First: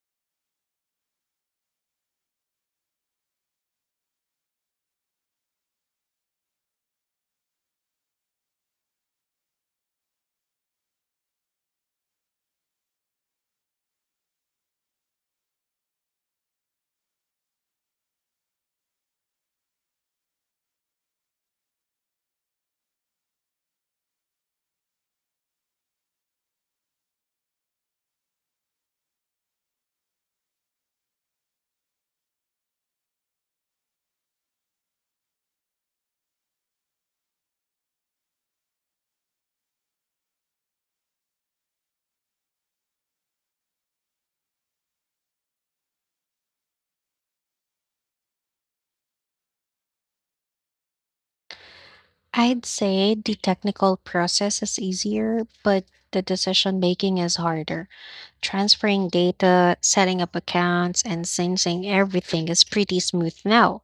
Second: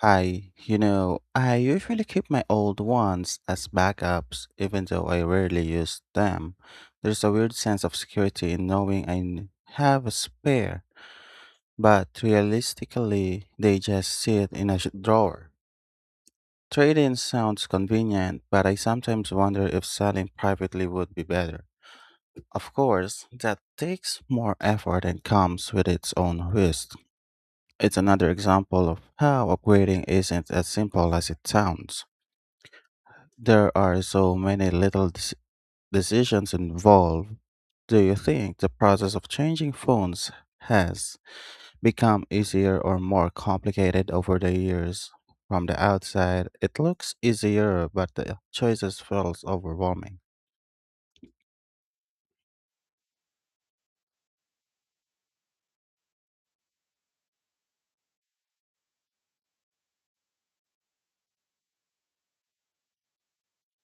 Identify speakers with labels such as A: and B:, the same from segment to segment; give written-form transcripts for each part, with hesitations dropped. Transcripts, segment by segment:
A: Hi, I usually keep my old ones as backups, even though I rarely use them. There's a weird sense of security in knowing have a spare, but realistically, they just sit in a drawer. Trade in sounds convenient, but I sometimes wonder if selling privately would be better. Of course, that takes more effort and comes with its own risk. It's another example of how upgrading isn't as simple as it sounds. There are so many little decisions involved. Do you think the process of changing phones has become easier or more complicated over the years? From the outside, it looks easier, but the choices feels overwhelming.
B: I'd say the technical process is easier, but the decision making is harder. Transferring data, setting up accounts, and syncing everything is pretty smooth now.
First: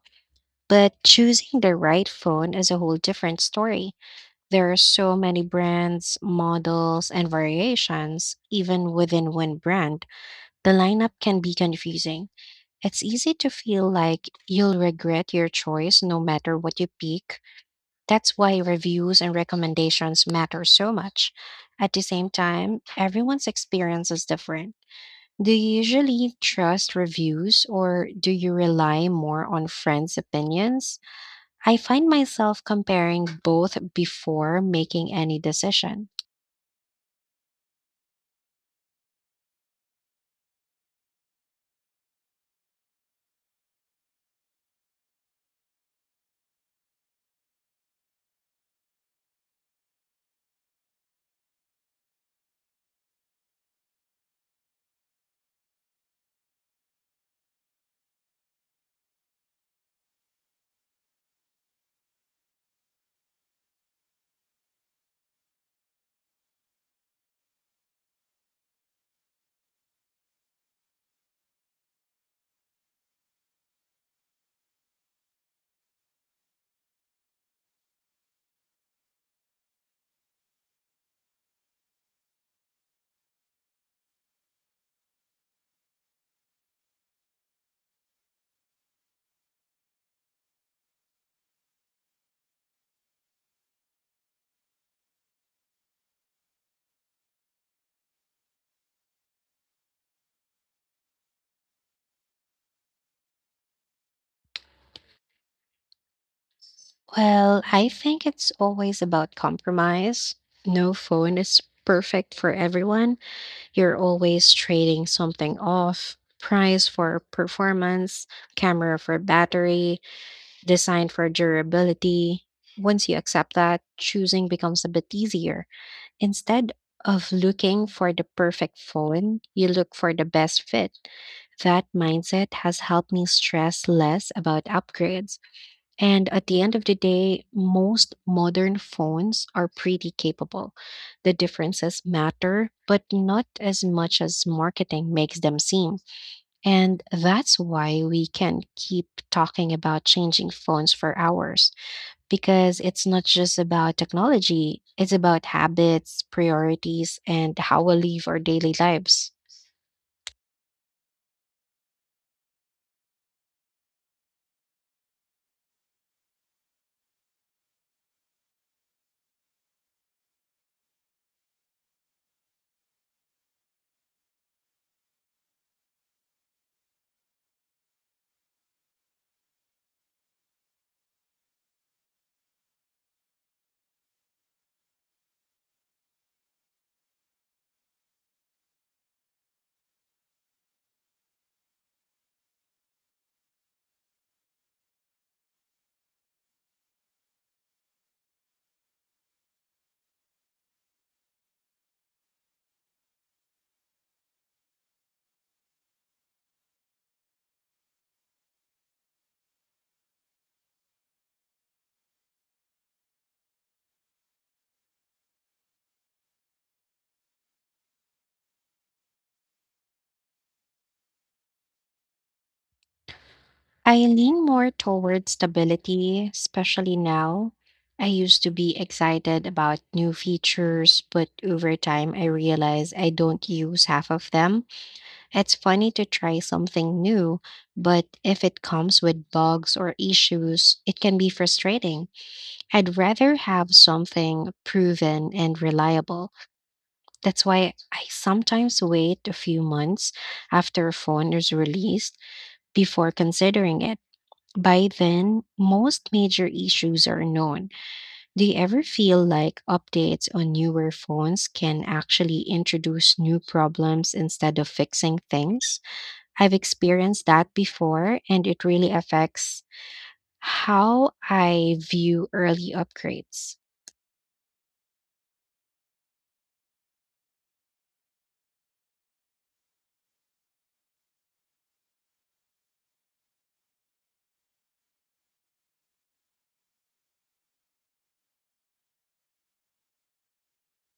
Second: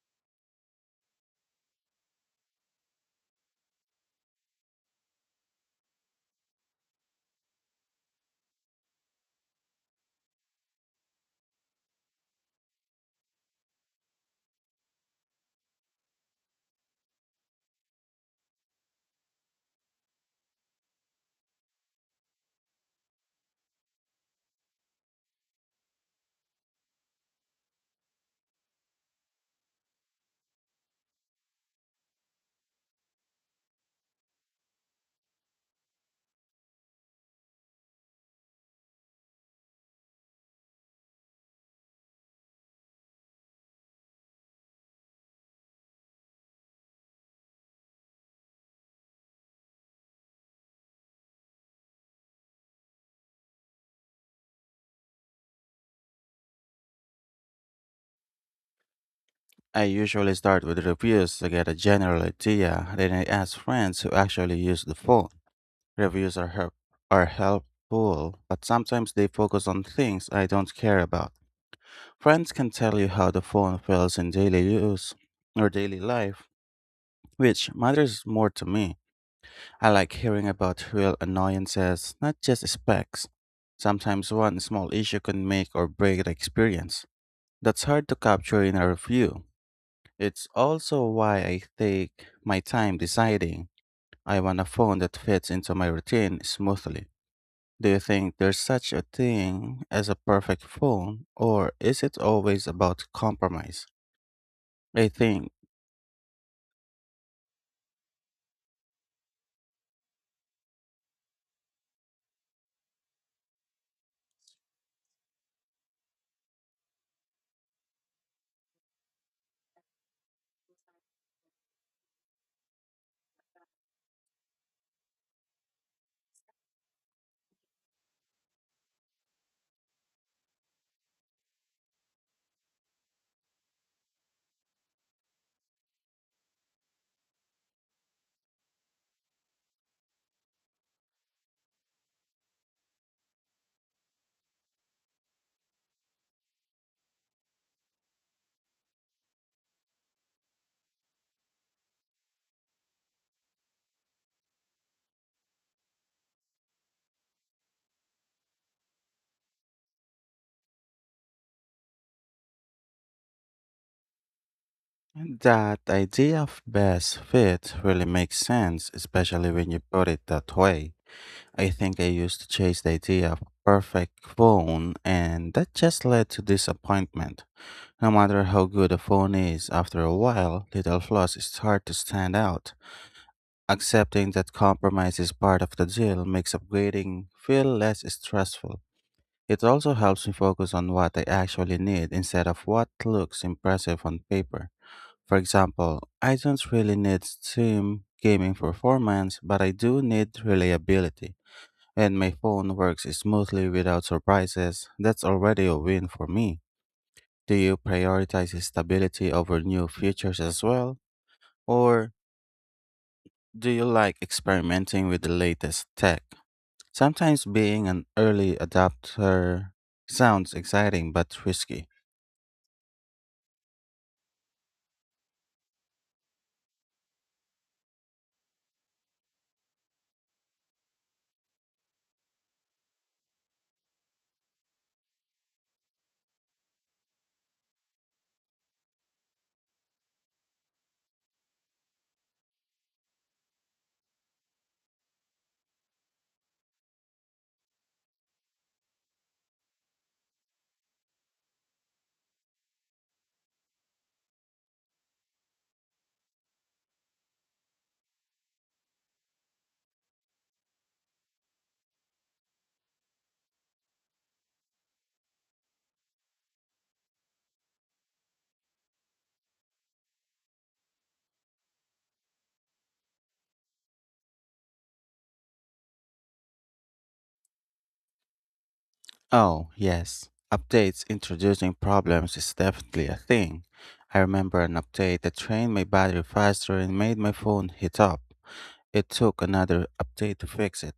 B: But choosing the right phone is a whole different story. There are so many brands, models, and variations, even within one brand. The lineup can be confusing. It's easy to feel like you'll regret your choice no matter what you pick. That's why reviews and recommendations matter so much. At the same time, everyone's experience is different. Do you usually trust reviews, or do you rely more on friends' opinions? I find myself comparing both before making any decision.
A: I usually start with reviews to get a general idea, then I ask friends who actually use the phone. Reviews are help are helpful, but sometimes they focus on things I don't care about. Friends can tell you how the phone feels in daily use or daily life, which matters more to me. I like hearing about real annoyances, not just specs. Sometimes one small issue can make or break the experience. That's hard to capture in a review. It's also why I take my time deciding. I want a phone that fits into my routine smoothly. Do you think there's such a thing as a perfect phone, or is it always about compromise? I think
B: Well, I think it's always about compromise. No phone is perfect for everyone. You're always trading something off: price for performance, camera for battery, design for durability. Once you accept that, choosing becomes a bit easier. Instead of looking for the perfect phone, you look for the best fit. That mindset has helped me stress less about upgrades, and at the end of the day, most modern phones are pretty capable. The differences matter, but not as much as marketing makes them seem. And that's why we can keep talking about changing phones for hours, because it's not just about technology, it's about habits, priorities, and how we live our daily lives.
A: that idea of best fit really makes sense, especially when you put it that way. I think I used to chase the idea of perfect phone, and that just led to disappointment. No matter how good a phone is, after a while, little flaws start to stand out. Accepting that compromise is part of the deal makes upgrading feel less stressful. It also helps me focus on what I actually need instead of what looks impressive on paper. For example, I don't really need Steam gaming performance, but I do need reliability. When my phone works smoothly without surprises. That's already a win for me. Do you prioritize stability over new features as well? Or do you like experimenting with the latest tech? Sometimes being an early adopter sounds exciting but risky.
B: I lean more toward stability, especially now. I used to be excited about new features, but over time I realize I don't use half of them. It's funny to try something new, but if it comes with bugs or issues, it can be frustrating. I'd rather have something proven and reliable. That's why I sometimes wait a few months after a phone is released before considering it. By then, most major issues are known. Do you ever feel like updates on newer phones can actually introduce new problems instead of fixing things? I've experienced that before, and it really affects how I view early upgrades.
A: Oh, yes. Updates introducing problems is definitely a thing. I remember an update that drained my battery faster and made my phone heat up. It took another update to fix it,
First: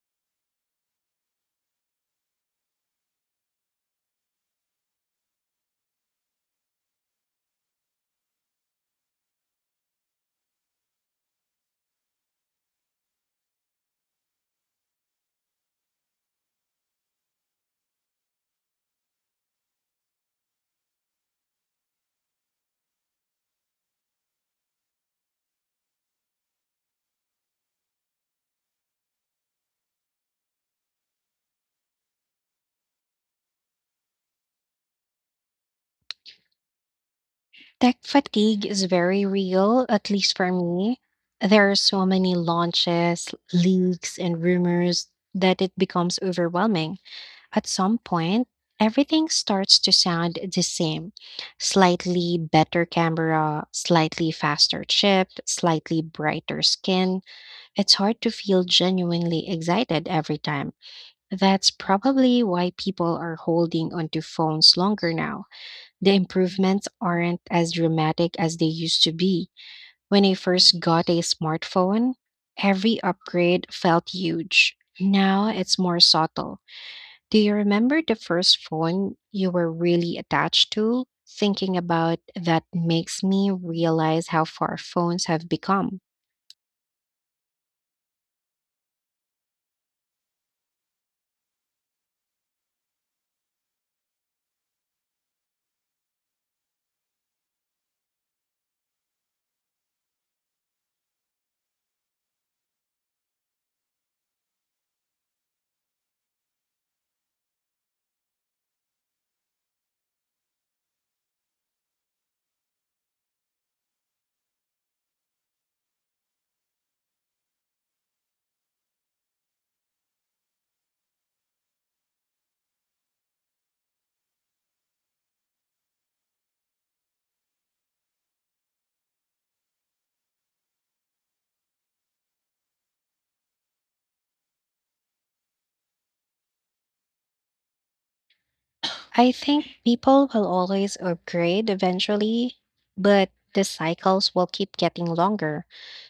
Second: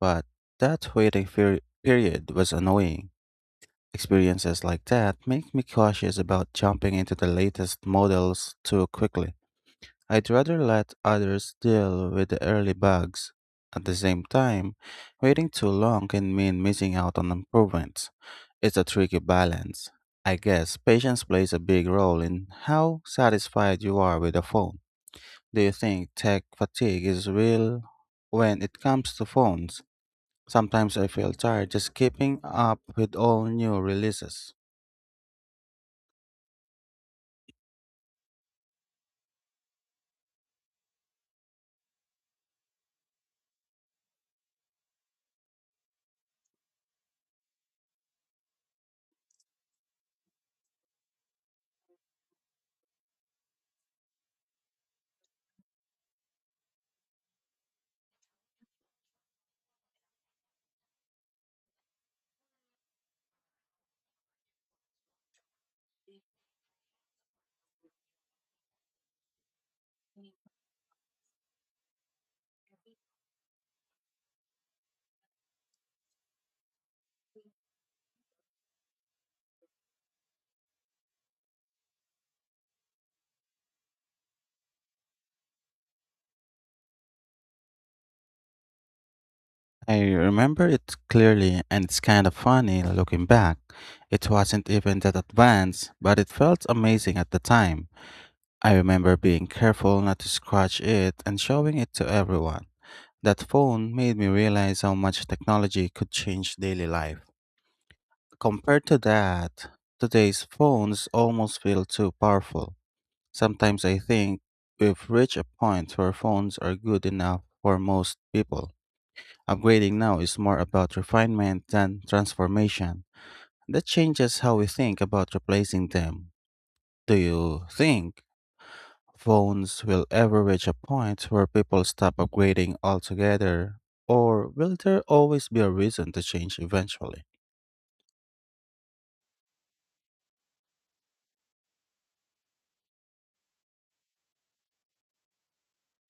A: but that period was annoying. Experiences like that make me cautious about jumping into the latest models too quickly. I'd rather let others deal with the early bugs. At the same time, waiting too long can mean missing out on improvements. It's a tricky balance. I guess patience plays a big role in how satisfied you are with a phone. Do you think tech fatigue is real when it comes to phones? Sometimes I feel tired just keeping up with all new releases.
B: Tech fatigue is very real, at least for me. There are so many launches, leaks, and rumors that it becomes overwhelming. At some point, everything starts to sound the same. Slightly better camera, slightly faster chip, slightly brighter skin. It's hard to feel genuinely excited every time. That's probably why people are holding onto phones longer now. The improvements aren't as dramatic as they used to be. When I first got a smartphone, every upgrade felt huge. Now it's more subtle. Do you remember the first phone you were really attached to? Thinking about that makes me realize how far phones have become.
A: I remember it clearly, and it's kind of funny looking back. It wasn't even that advanced, but it felt amazing at the time. I remember being careful not to scratch it and showing it to everyone. That phone made me realize how much technology could change daily life. Compared to that, today's phones almost feel too powerful. Sometimes I think we've reached a point where phones are good enough for most people. Upgrading now is more about refinement than transformation. That changes how we think about replacing them. Do you think phones will ever reach a point where people stop upgrading altogether? Or will there always be a reason to change eventually?
B: I think people will always upgrade eventually, but the cycles will keep getting longer.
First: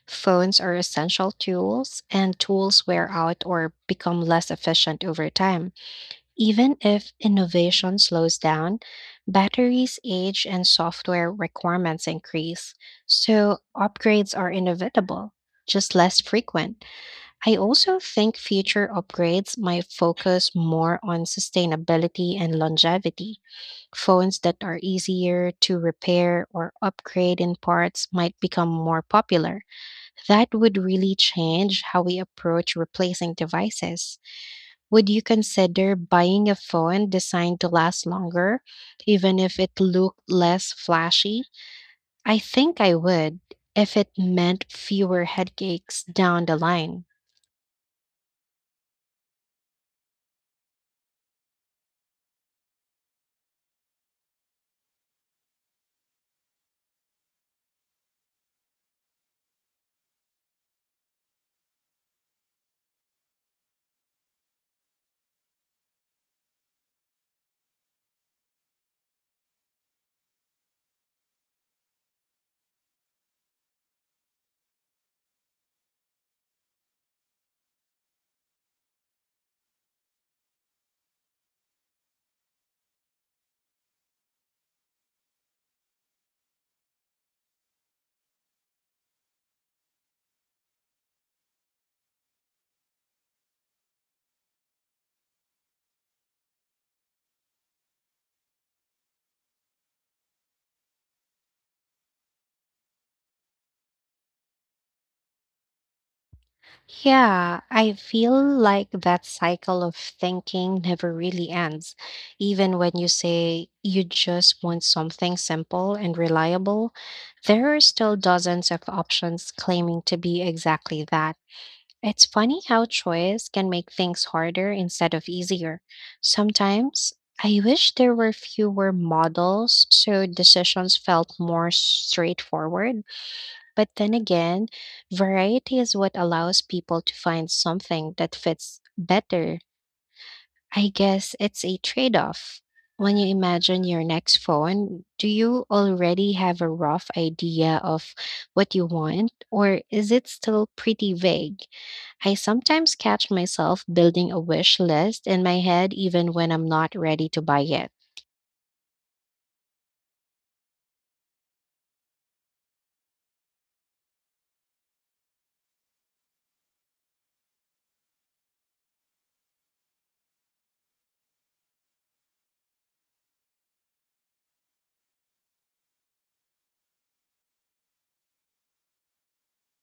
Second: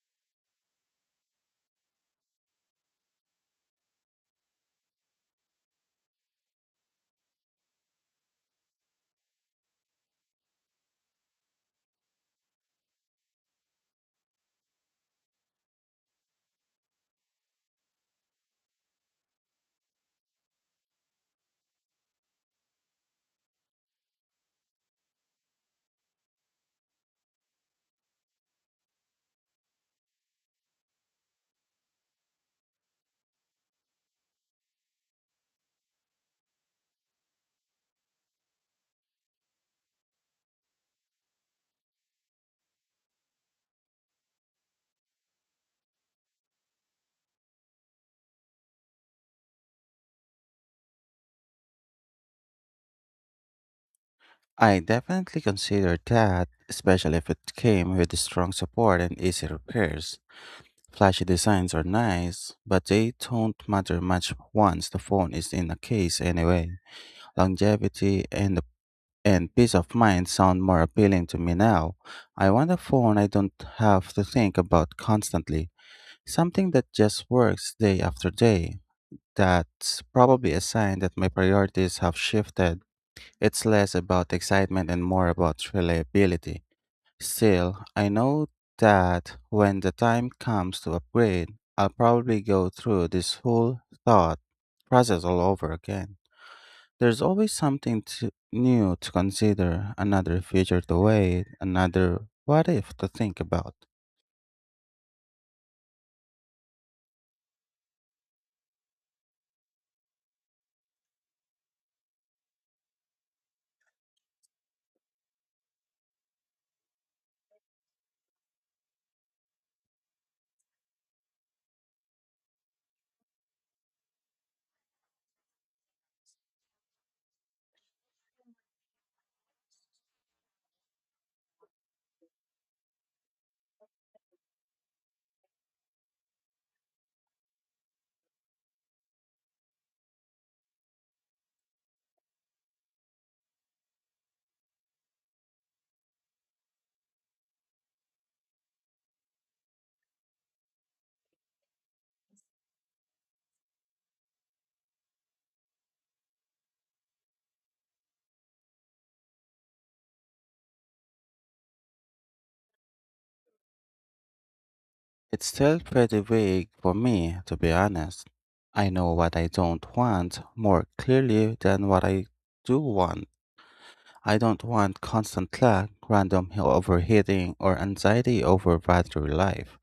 B: Phones are essential tools, and tools wear out or become less efficient over time. Even if innovation slows down, batteries age and software requirements increase, so upgrades are inevitable, just less frequent. I also think future upgrades might focus more on sustainability and longevity. Phones that are easier to repair or upgrade in parts might become more popular. That would really change how we approach replacing devices. Would you consider buying a phone designed to last longer, even if it looked less flashy? I think I would, if it meant fewer headaches down the line.
A: I definitely consider that, especially if it came with strong support and easy repairs. Flashy designs are nice, but they don't matter much once the phone is in a case anyway. Longevity and peace of mind sound more appealing to me now. I want a phone I don't have to think about constantly, something that just works day after day. That's probably a sign that my priorities have shifted. It's less about excitement and more about reliability. Still, I know that when the time comes to upgrade, I'll probably go through this whole thought process all over again. There's always new to consider, another future to wait, another what if to think about.
B: Yeah, I feel like that cycle of thinking never really ends. Even when you say you just want something simple and reliable, there are still dozens of options claiming to be exactly that. It's funny how choice can make things harder instead of easier. Sometimes I wish there were fewer models so decisions felt more straightforward. But then again, variety is what allows people to find something that fits better. I guess it's a trade off. When you imagine your next phone, do you already have a rough idea of what you want, or is it still pretty vague? I sometimes catch myself building a wish list in my head even when I'm not ready to buy it.
A: It's still pretty vague for me, to be honest. I know what I don't want more clearly than what I do want. I don't want constant lag, random overheating, or anxiety over battery life.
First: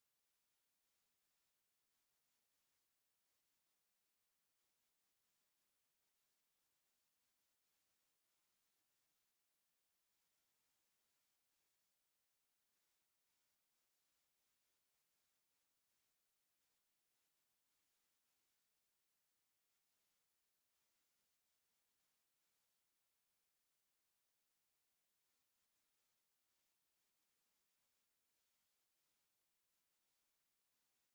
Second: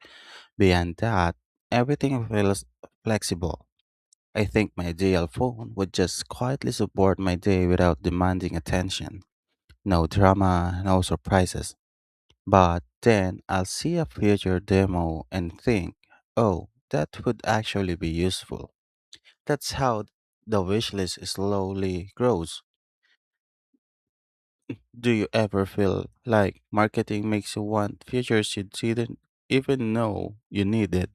A: Beyond that, everything feels flexible. I think my ideal phone would just quietly support my day without demanding attention. No drama, no surprises. But then I'll see a future demo and think, oh, that would actually be useful. That's how the wish list slowly grows. Do you ever feel like marketing makes you want features you didn't even know you needed?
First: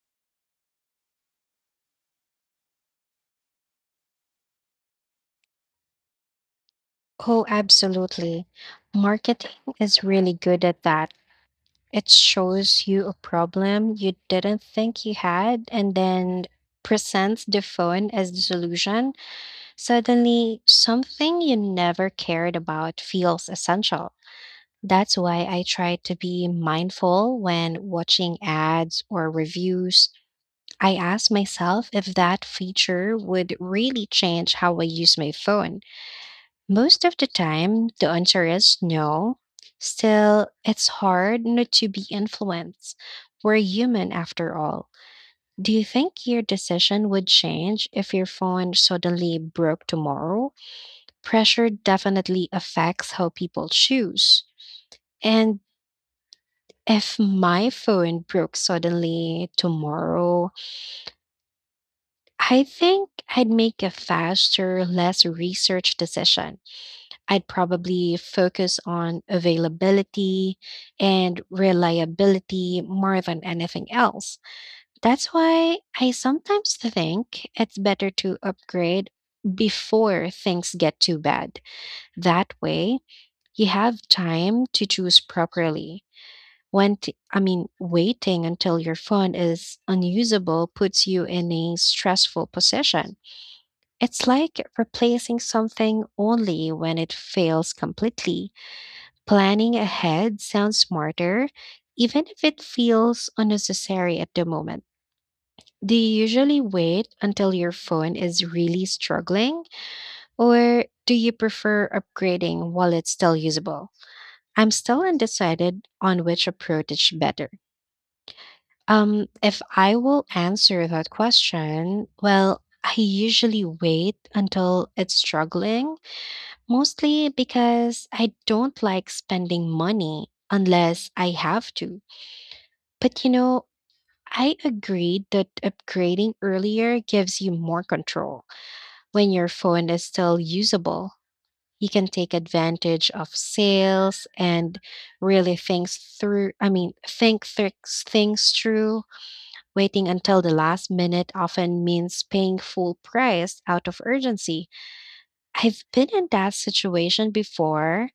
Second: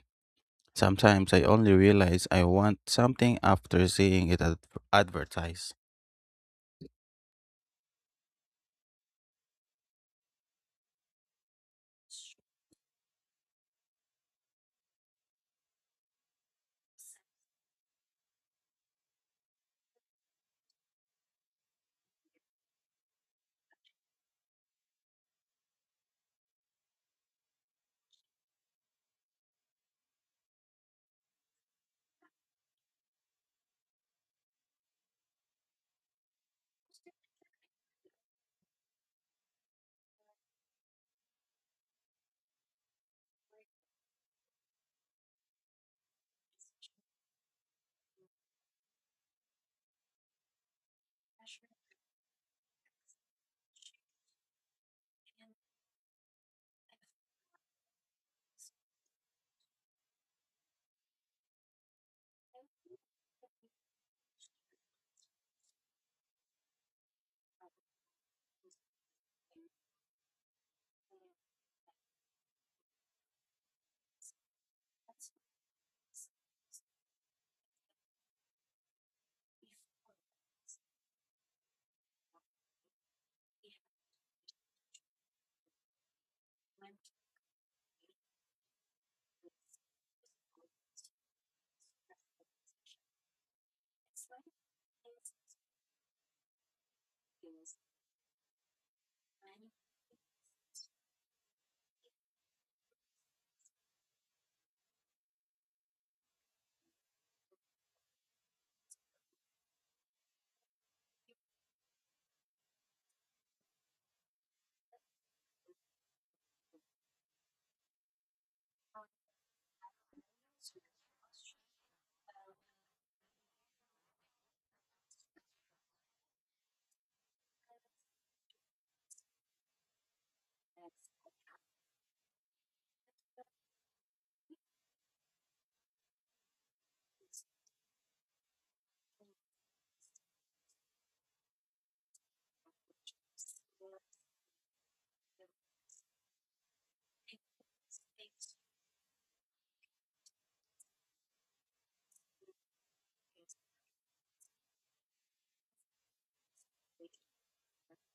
A: Sometimes I only realize I want something after seeing it advertised.
B: Oh, absolutely. Marketing is really good at that. It shows you a problem you didn't think you had and then presents the phone as the solution. Suddenly, something you never cared about feels essential. That's why I try to be mindful when watching ads or reviews. I ask myself if that feature would really change how I use my phone. Most of the time, the answer is no. Still, it's hard not to be influenced. We're human after all. Do you think your decision would change if your phone suddenly broke tomorrow? Pressure definitely affects how people choose. And if my phone broke suddenly tomorrow, I think I'd make a faster, less research decision. I'd probably focus on availability and reliability more than anything else. That's why I sometimes think it's better to upgrade before things get too bad. That way, you have time to choose properly. I mean, waiting until your phone is unusable puts you in a stressful position. It's like replacing something only when it fails completely. Planning ahead sounds smarter, even if it feels unnecessary at the moment. Do you usually wait until your phone is really struggling, or do you prefer upgrading while it's still usable? I'm still undecided on which approach is better. If I will answer that question, well, I usually wait until it's struggling, mostly because I don't like spending money unless I have to. But I agreed that upgrading earlier gives you more control when your phone is still usable. He can take advantage of sales and really thinks through, I mean, thinks things through. Waiting until the last minute often means paying full price out of urgency. I've been in that situation before,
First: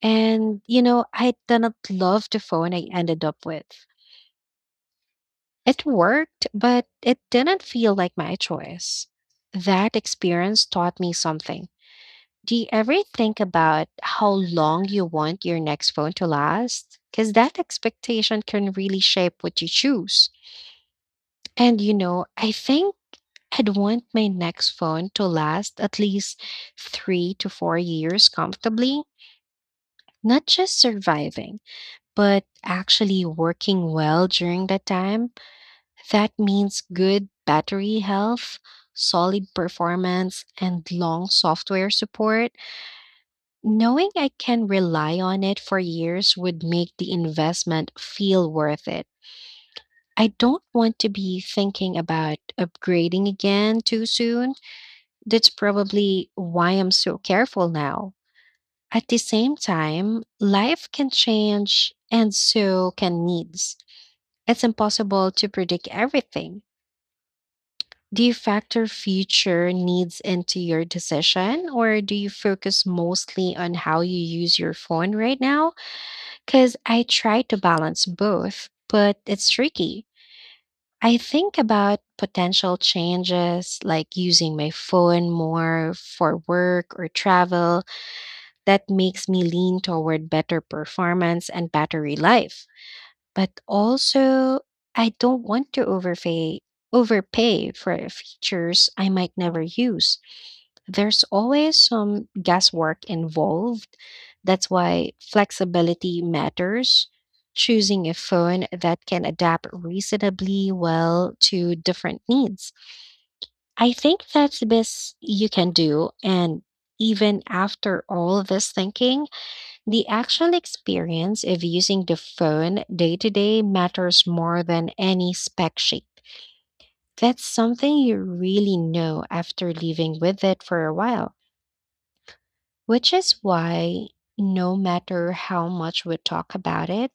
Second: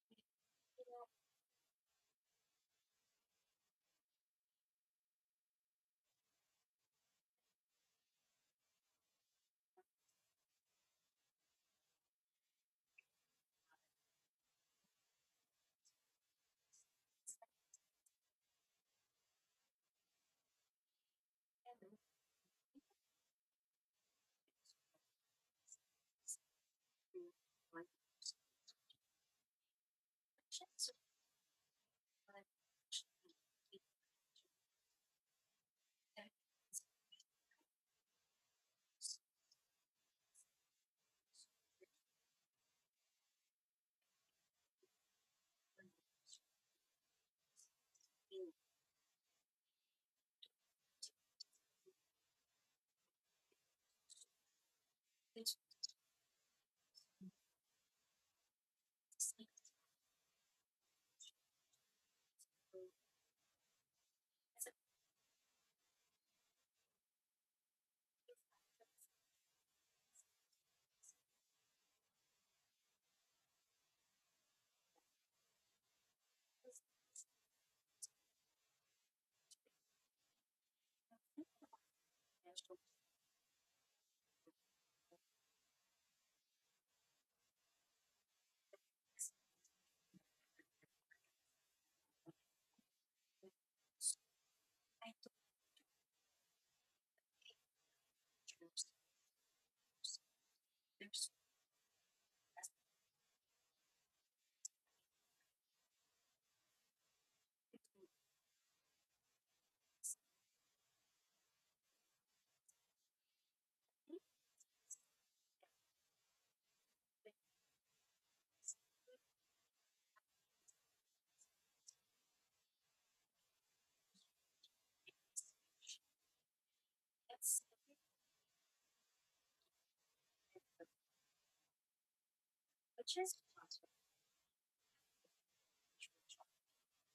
B: and I didn't love the phone I ended up with. It worked, but it didn't feel like my choice. That experience taught me something. Do you ever think about how long you want your next phone to last? Because that expectation can really shape what you choose. And you know, I think I'd want my next phone to last at least 3 to 4 years comfortably, not just surviving, but actually working well during that time. That means good battery health, solid performance, and long software support. Knowing I can rely on it for years would make the investment feel worth it. I don't want to be thinking about upgrading again too soon. That's probably why I'm so careful now. At the same time, life can change and so can needs. It's impossible to predict everything. Do you factor future needs into your decision, or do you focus mostly on how you use your phone right now? Because I try to balance both, but it's tricky. I think about potential changes like using my phone more for work or travel. That makes me lean toward better performance and battery life. But also, I don't want to overpay for features I might never use. There's always some guesswork involved. That's why flexibility matters. Choosing a phone that can adapt reasonably well to different needs. I think that's the best you can do. And even after all this thinking, the actual experience of using the phone day to day matters more than any spec sheet. That's something you really know after living with it for a while. Which is why, no matter how much we talk about it,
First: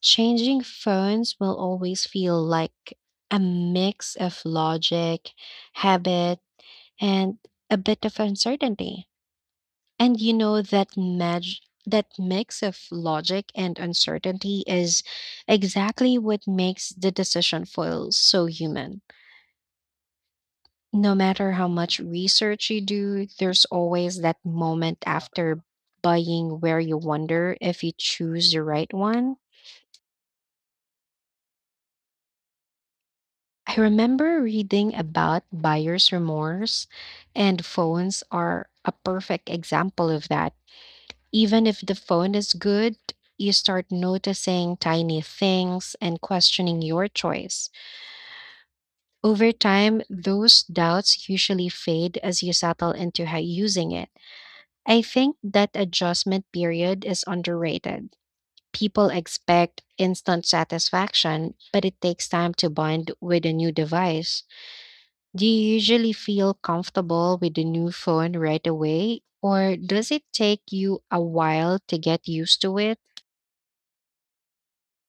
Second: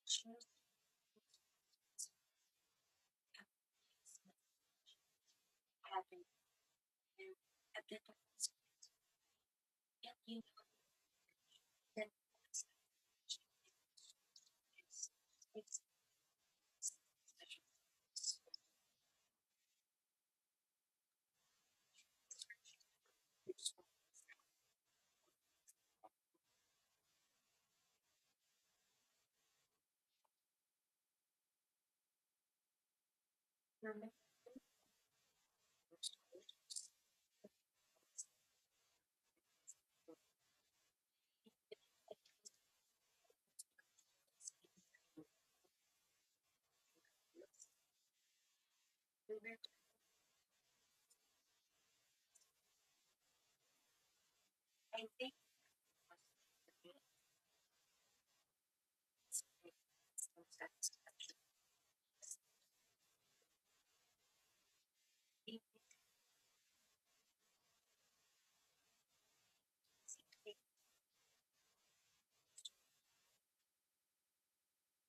B: changing phones will always feel like a mix of logic, habit, and a bit of uncertainty. And you know that mix of logic and uncertainty is exactly what makes the decision feel so human. No matter how much research you do, there's always that moment after buying where you wonder if you choose the right one. I remember reading about buyer's remorse, and phones are a perfect example of that. Even if the phone is good, you start noticing tiny things and questioning your choice. Over time, those doubts usually fade as you settle into how using it. I think that adjustment period is underrated. People expect instant satisfaction, but it takes time to bond with a new device. Do you usually feel comfortable with the new phone right away, or does it take you a while to get used to it?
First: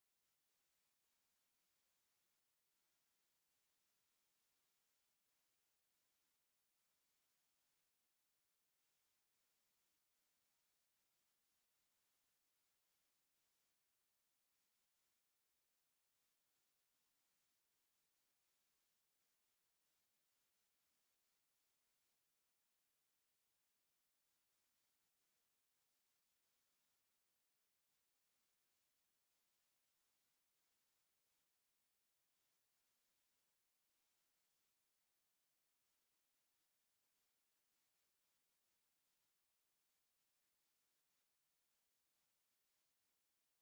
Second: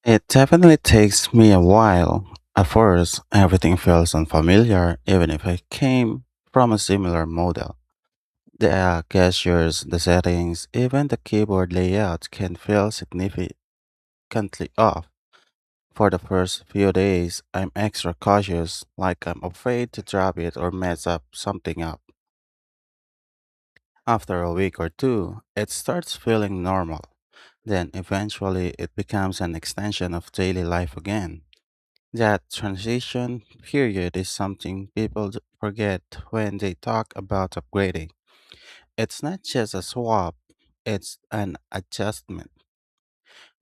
A: It definitely takes me a while. At first, everything feels unfamiliar, even if I came from a similar model. The gestures, the settings, even the keyboard layout can feel significantly off. For the first few days, I'm extra cautious, like I'm afraid to drop it or mess up something up. After a week or two, it starts feeling normal. Then eventually, it becomes an extension of daily life again. That transition period is something people forget when they talk about upgrading. It's not just a swap, it's an adjustment.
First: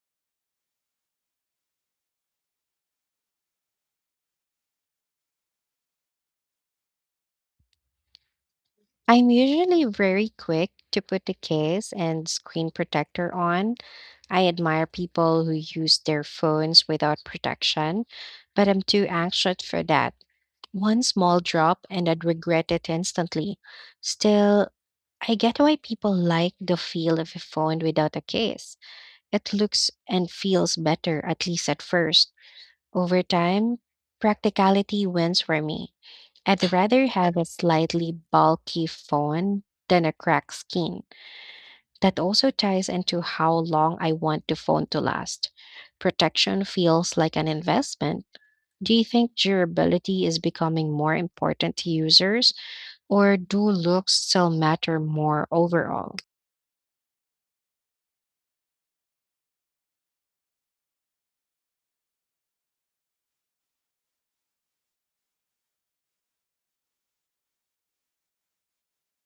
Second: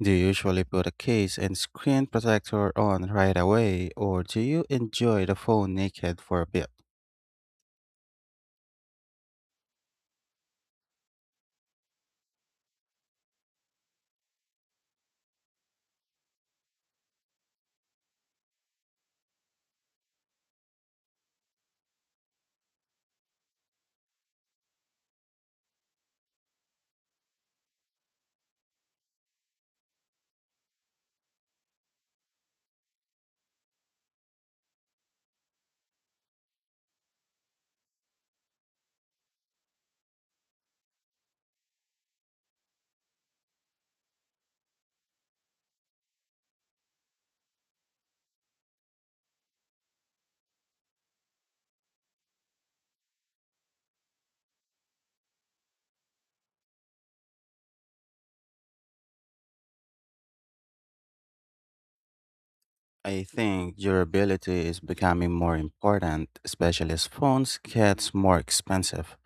A: Do you usually put a case and screen protector on right away, or do you enjoy the phone naked for a bit?
B: I'm usually very quick to put the case and screen protector on. I admire people who use their phones without protection, but I'm too anxious for that. One small drop and I'd regret it instantly. Still, I get why people like the feel of a phone without a case. It looks and feels better, at least at first. Over time, practicality wins for me. I'd rather have a slightly bulky phone than a cracked screen. That also ties into how long I want the phone to last. Protection feels like an investment. Do you think durability is becoming more important to users, or do looks still matter more overall?
A: I think durability is becoming more important, especially as phones gets more expensive.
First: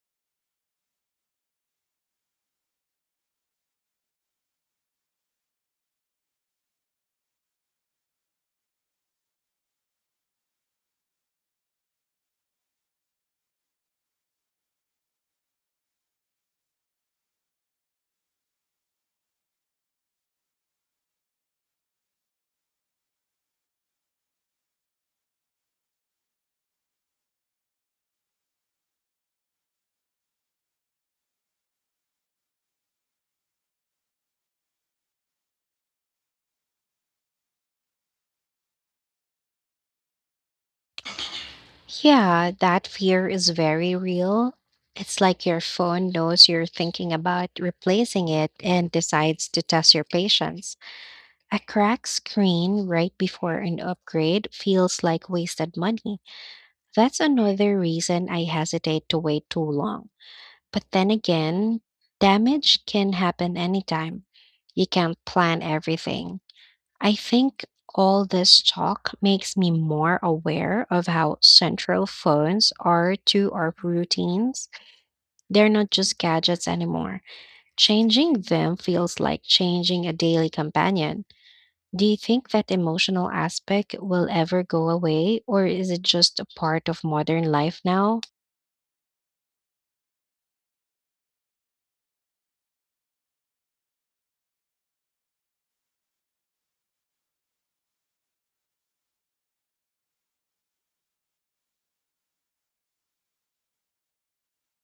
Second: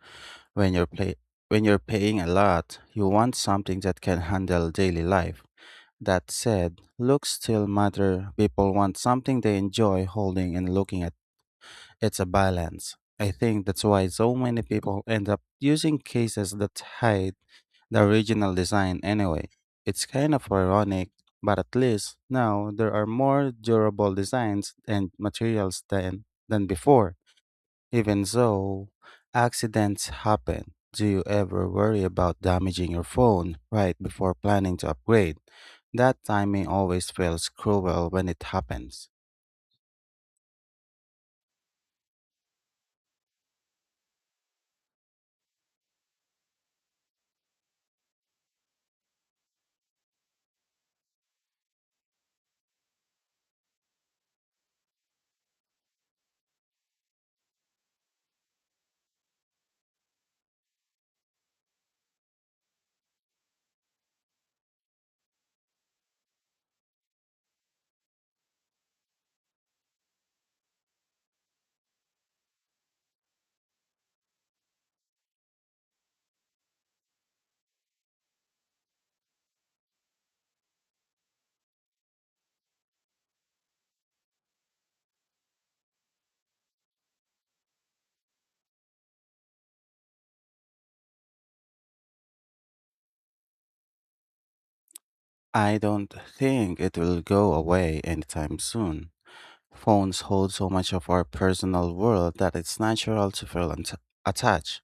A: When you're play- when you're paying a lot, you want something that can handle daily life. That said, looks still matter. People want something they enjoy holding and looking at. It's a balance. I think that's why so many people end up using cases that hide the original design anyway. It's kind of ironic, but at least now there are more durable designs and materials than before. Even so, accidents happen. Do you ever worry about damaging your phone right before planning to upgrade? That timing always feels cruel when it happens.
B: Yeah, that fear is very real. It's like your phone knows you're thinking about replacing it and decides to test your patience. A cracked screen right before an upgrade feels like wasted money. That's another reason I hesitate to wait too long. But then again, damage can happen anytime. You can't plan everything. I think all this talk makes me more aware of how central phones are to our routines. They're not just gadgets anymore. Changing them feels like changing a daily companion. Do you think that emotional aspect will ever go away, or is it just a part of modern life now?
A: I don't think it will go away anytime soon. Phones hold so much of our personal world that it's natural to feel attached.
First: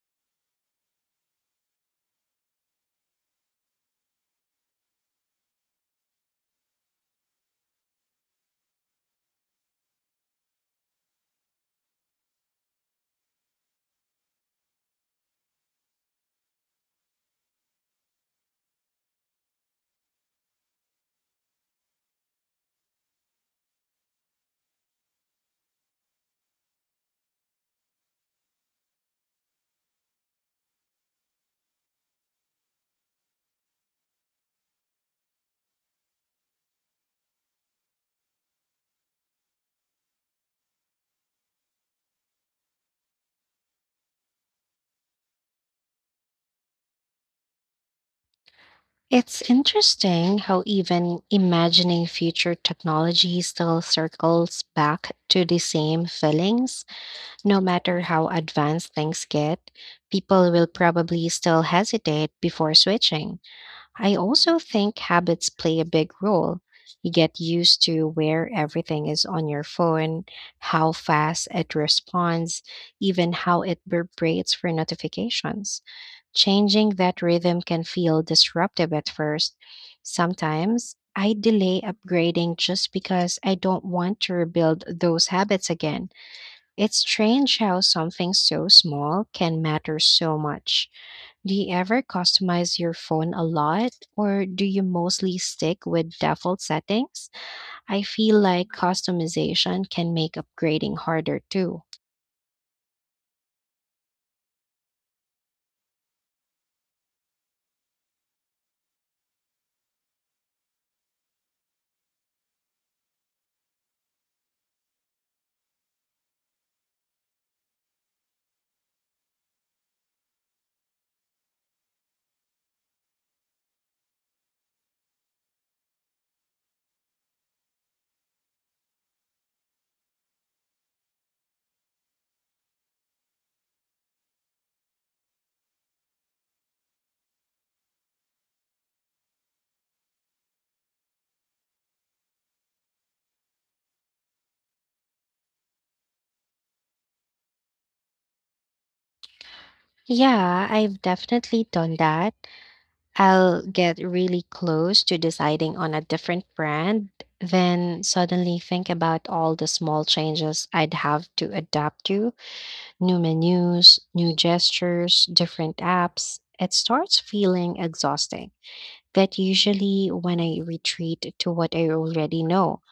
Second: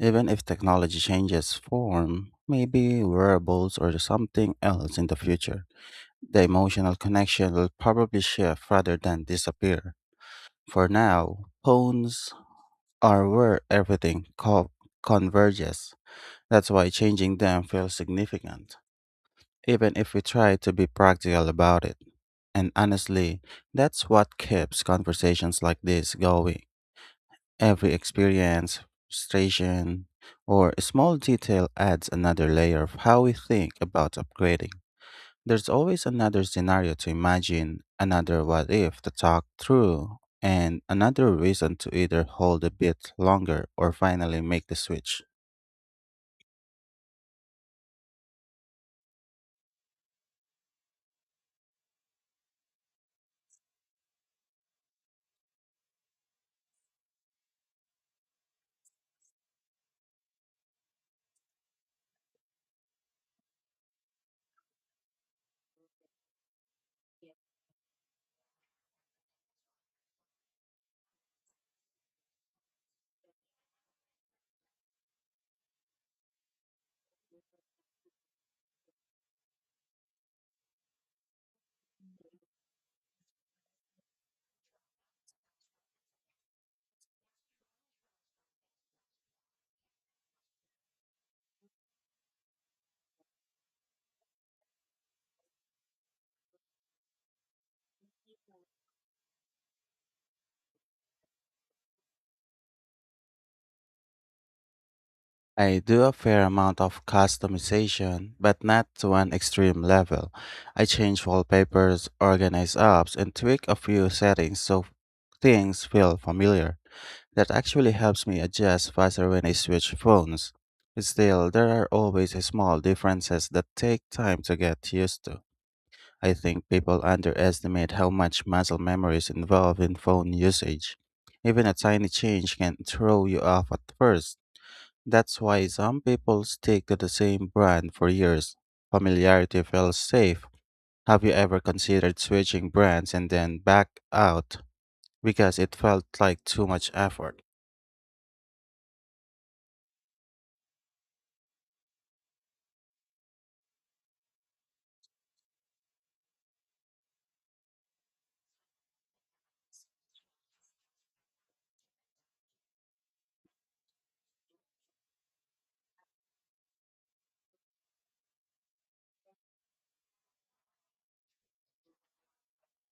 A: Even if technology changes form, maybe wearables or something else in the future. The emotional connection will probably shift rather than disappear. For now, phones are where everything converges. That's why changing them feels significant, even if we try to be practical about it. And honestly, that's what keeps conversations like this going. Every experience, frustration, or small detail adds another layer of how we think about upgrading. There's always another scenario to imagine, another what if to talk through, and another reason to either hold a bit longer or finally make the switch.
B: It's interesting how even imagining future technology still circles back to the same feelings. No matter how advanced things get, people will probably still hesitate before switching. I also think habits play a big role. You get used to where everything is on your phone, how fast it responds, even how it vibrates for notifications. Changing that rhythm can feel disruptive at first. Sometimes I delay upgrading just because I don't want to rebuild those habits again. It's strange how something so small can matter so much. Do you ever customize your phone a lot, or do you mostly stick with default settings? I feel like customization can make upgrading harder too.
A: I do a fair amount of customization, but not to an extreme level. I change wallpapers, organize apps, and tweak a few settings so things feel familiar. That actually helps me adjust faster when I switch phones. Still, there are always small differences that take time to get used to. I think people underestimate how much muscle memory is involved in phone usage. Even a tiny change can throw you off at first. That's why some people stick to the same brand for years. Familiarity feels safe. Have you ever considered switching brands and then back out because it felt like too much effort?
B: Yeah, I've definitely done that. I'll get really close to deciding on a different brand, then suddenly think about all the small changes I'd have to adapt to: new menus, new gestures, different apps. It starts feeling exhausting, but usually when I retreat to what I already know.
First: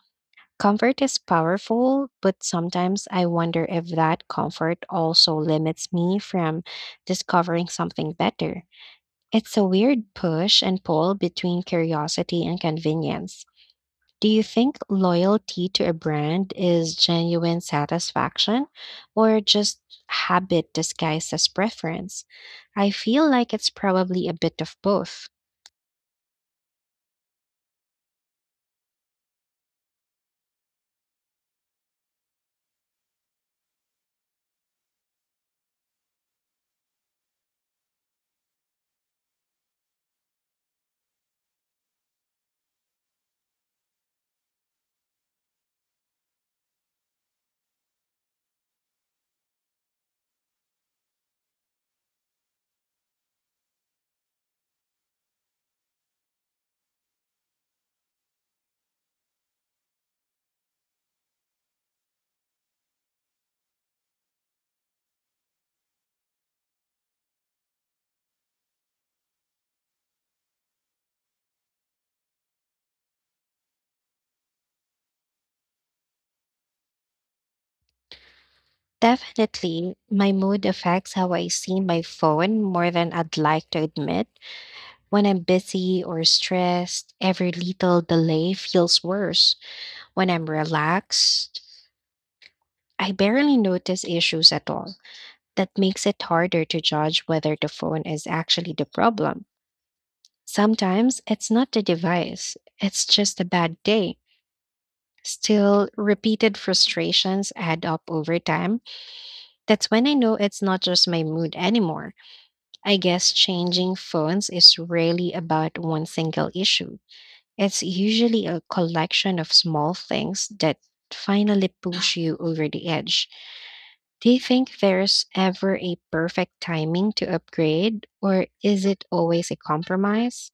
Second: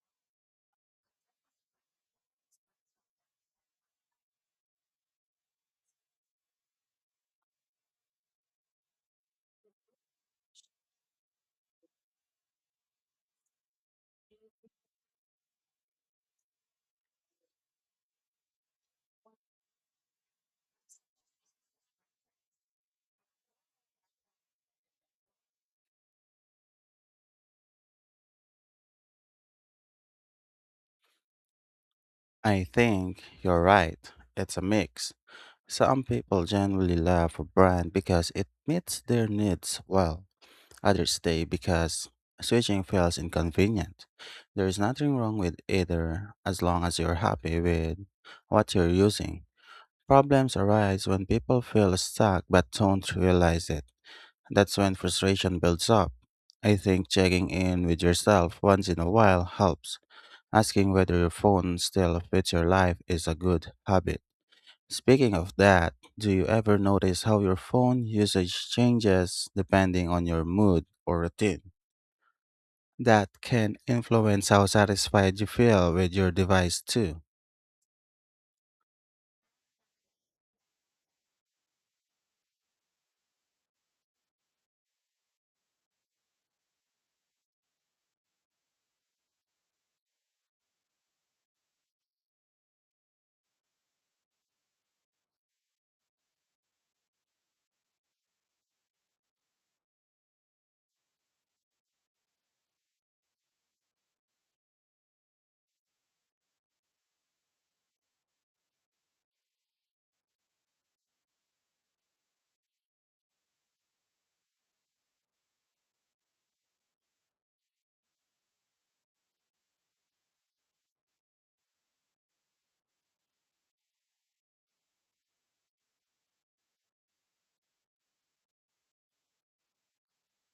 B: Comfort is powerful, but sometimes I wonder if that comfort also limits me from discovering something better. It's a weird push and pull between curiosity and convenience. Do you think loyalty to a brand is genuine satisfaction or just habit disguised as preference? I feel like it's probably a bit of both.
A: I think you're right. It's a mix. Some people genuinely love a brand because it meets their needs well. Others stay because switching feels inconvenient. There is nothing wrong with either as long as you're happy with what you're using. Problems arise when people feel stuck but don't realize it. That's when frustration builds up. I think checking in with yourself once in a while helps. Asking whether your phone still fits your life is a good habit. Speaking of that, do you ever notice how your phone usage changes depending on your mood or routine? That can influence how satisfied you feel with your device, too.
B: Definitely, my mood affects how I see my phone more than I'd like to admit. When I'm busy or stressed, every little delay feels worse. When I'm relaxed, I barely notice issues at all. That makes it harder to judge whether the phone is actually the problem. Sometimes it's not the device, it's just a bad day. Still, repeated frustrations add up over time. That's when I know it's not just my mood anymore. I guess changing phones is rarely about one single issue. It's usually a collection of small things that finally push you over the edge. Do you think there's ever a perfect timing to upgrade, or is it always a compromise?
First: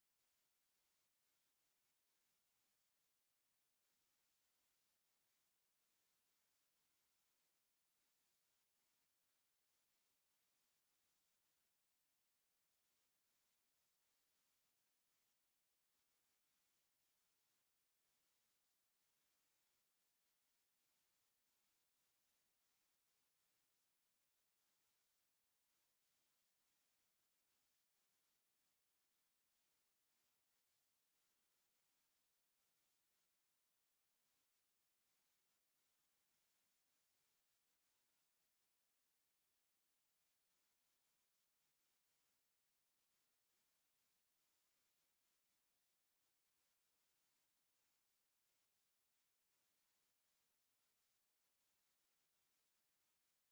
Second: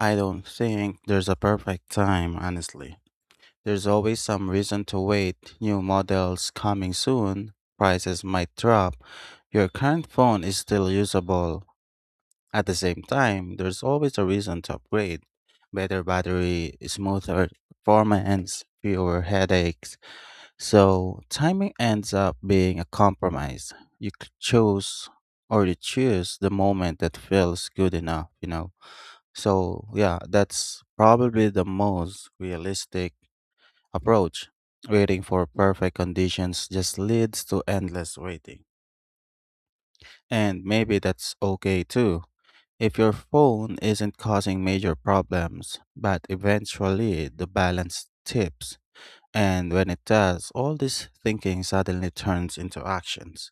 A: I don't think there's a perfect time, honestly. There's always some reason to wait, new models coming soon, prices might drop, your current phone is still usable. At the same time, there's always a reason to upgrade. Better battery, smoother performance, fewer headaches. So timing ends up being a compromise. You c- chose or You choose the moment that feels good enough, you know. So yeah, that's probably the most realistic approach. Waiting for perfect conditions just leads to endless waiting. And maybe that's okay too. If your phone isn't causing major problems, but eventually the balance tips. And when it does, all this thinking suddenly turns into actions.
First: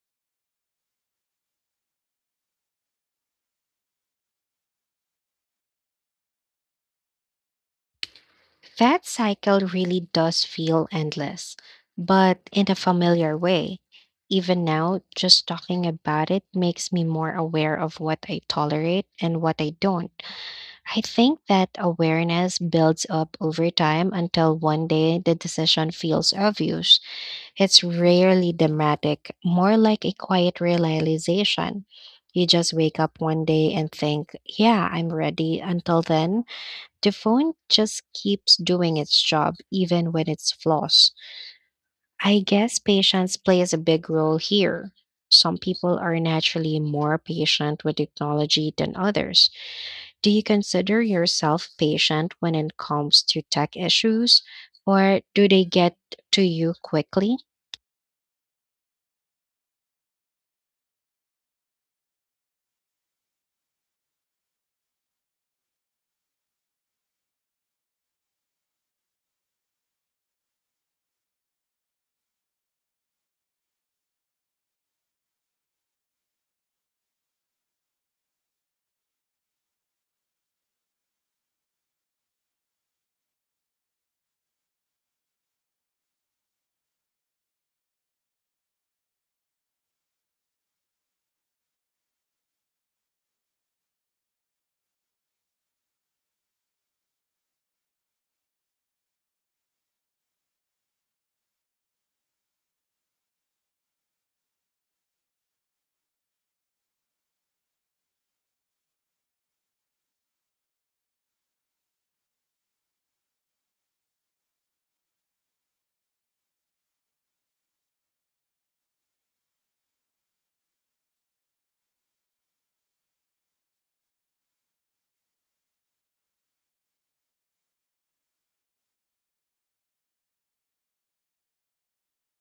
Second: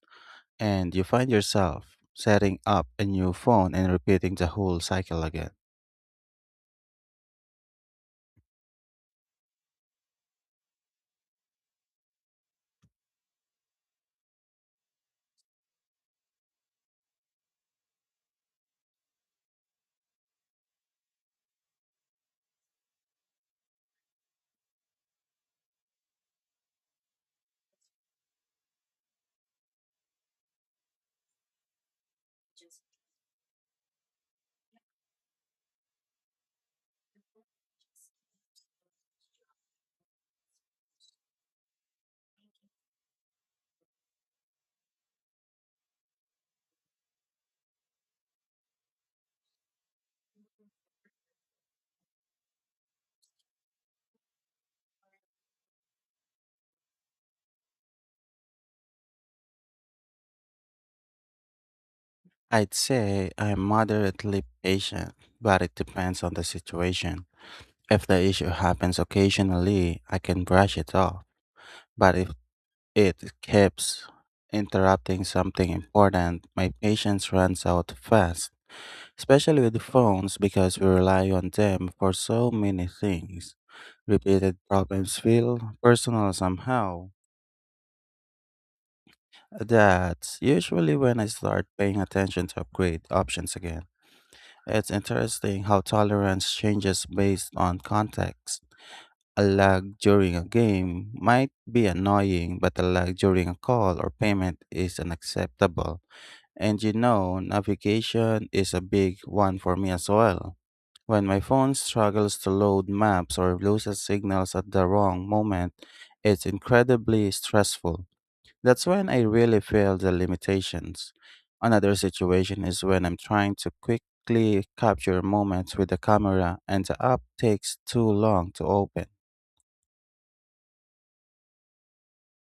A: And you find yourself setting up a new phone and repeating the whole cycle again.
B: That cycle really does feel endless, but in a familiar way. Even now, just talking about it makes me more aware of what I tolerate and what I don't. I think that awareness builds up over time until one day the decision feels obvious. It's rarely dramatic, more like a quiet realization. You just wake up one day and think, yeah, I'm ready. Until then, the phone just keeps doing its job, even when it's flaws. I guess patience plays a big role here. Some people are naturally more patient with technology than others. Do you consider yourself patient when it comes to tech issues, or do they get to you quickly?
A: I'd say I'm moderately patient, but it depends on the situation. If the issue happens occasionally, I can brush it off. But if it keeps interrupting something important, my patience runs out fast, especially with phones because we rely on them for so many things. Repeated problems feel personal somehow. That's usually when I start paying attention to upgrade options again. It's interesting how tolerance changes based on context. A lag during a game might be annoying, but a lag during a call or payment is unacceptable. And you know, navigation is a big one for me as well. When my phone struggles to load maps or loses signals at the wrong moment, it's incredibly stressful. That's when I really feel the limitations. Another situation is when I'm trying to quickly capture moments with the camera and the app takes too long to open.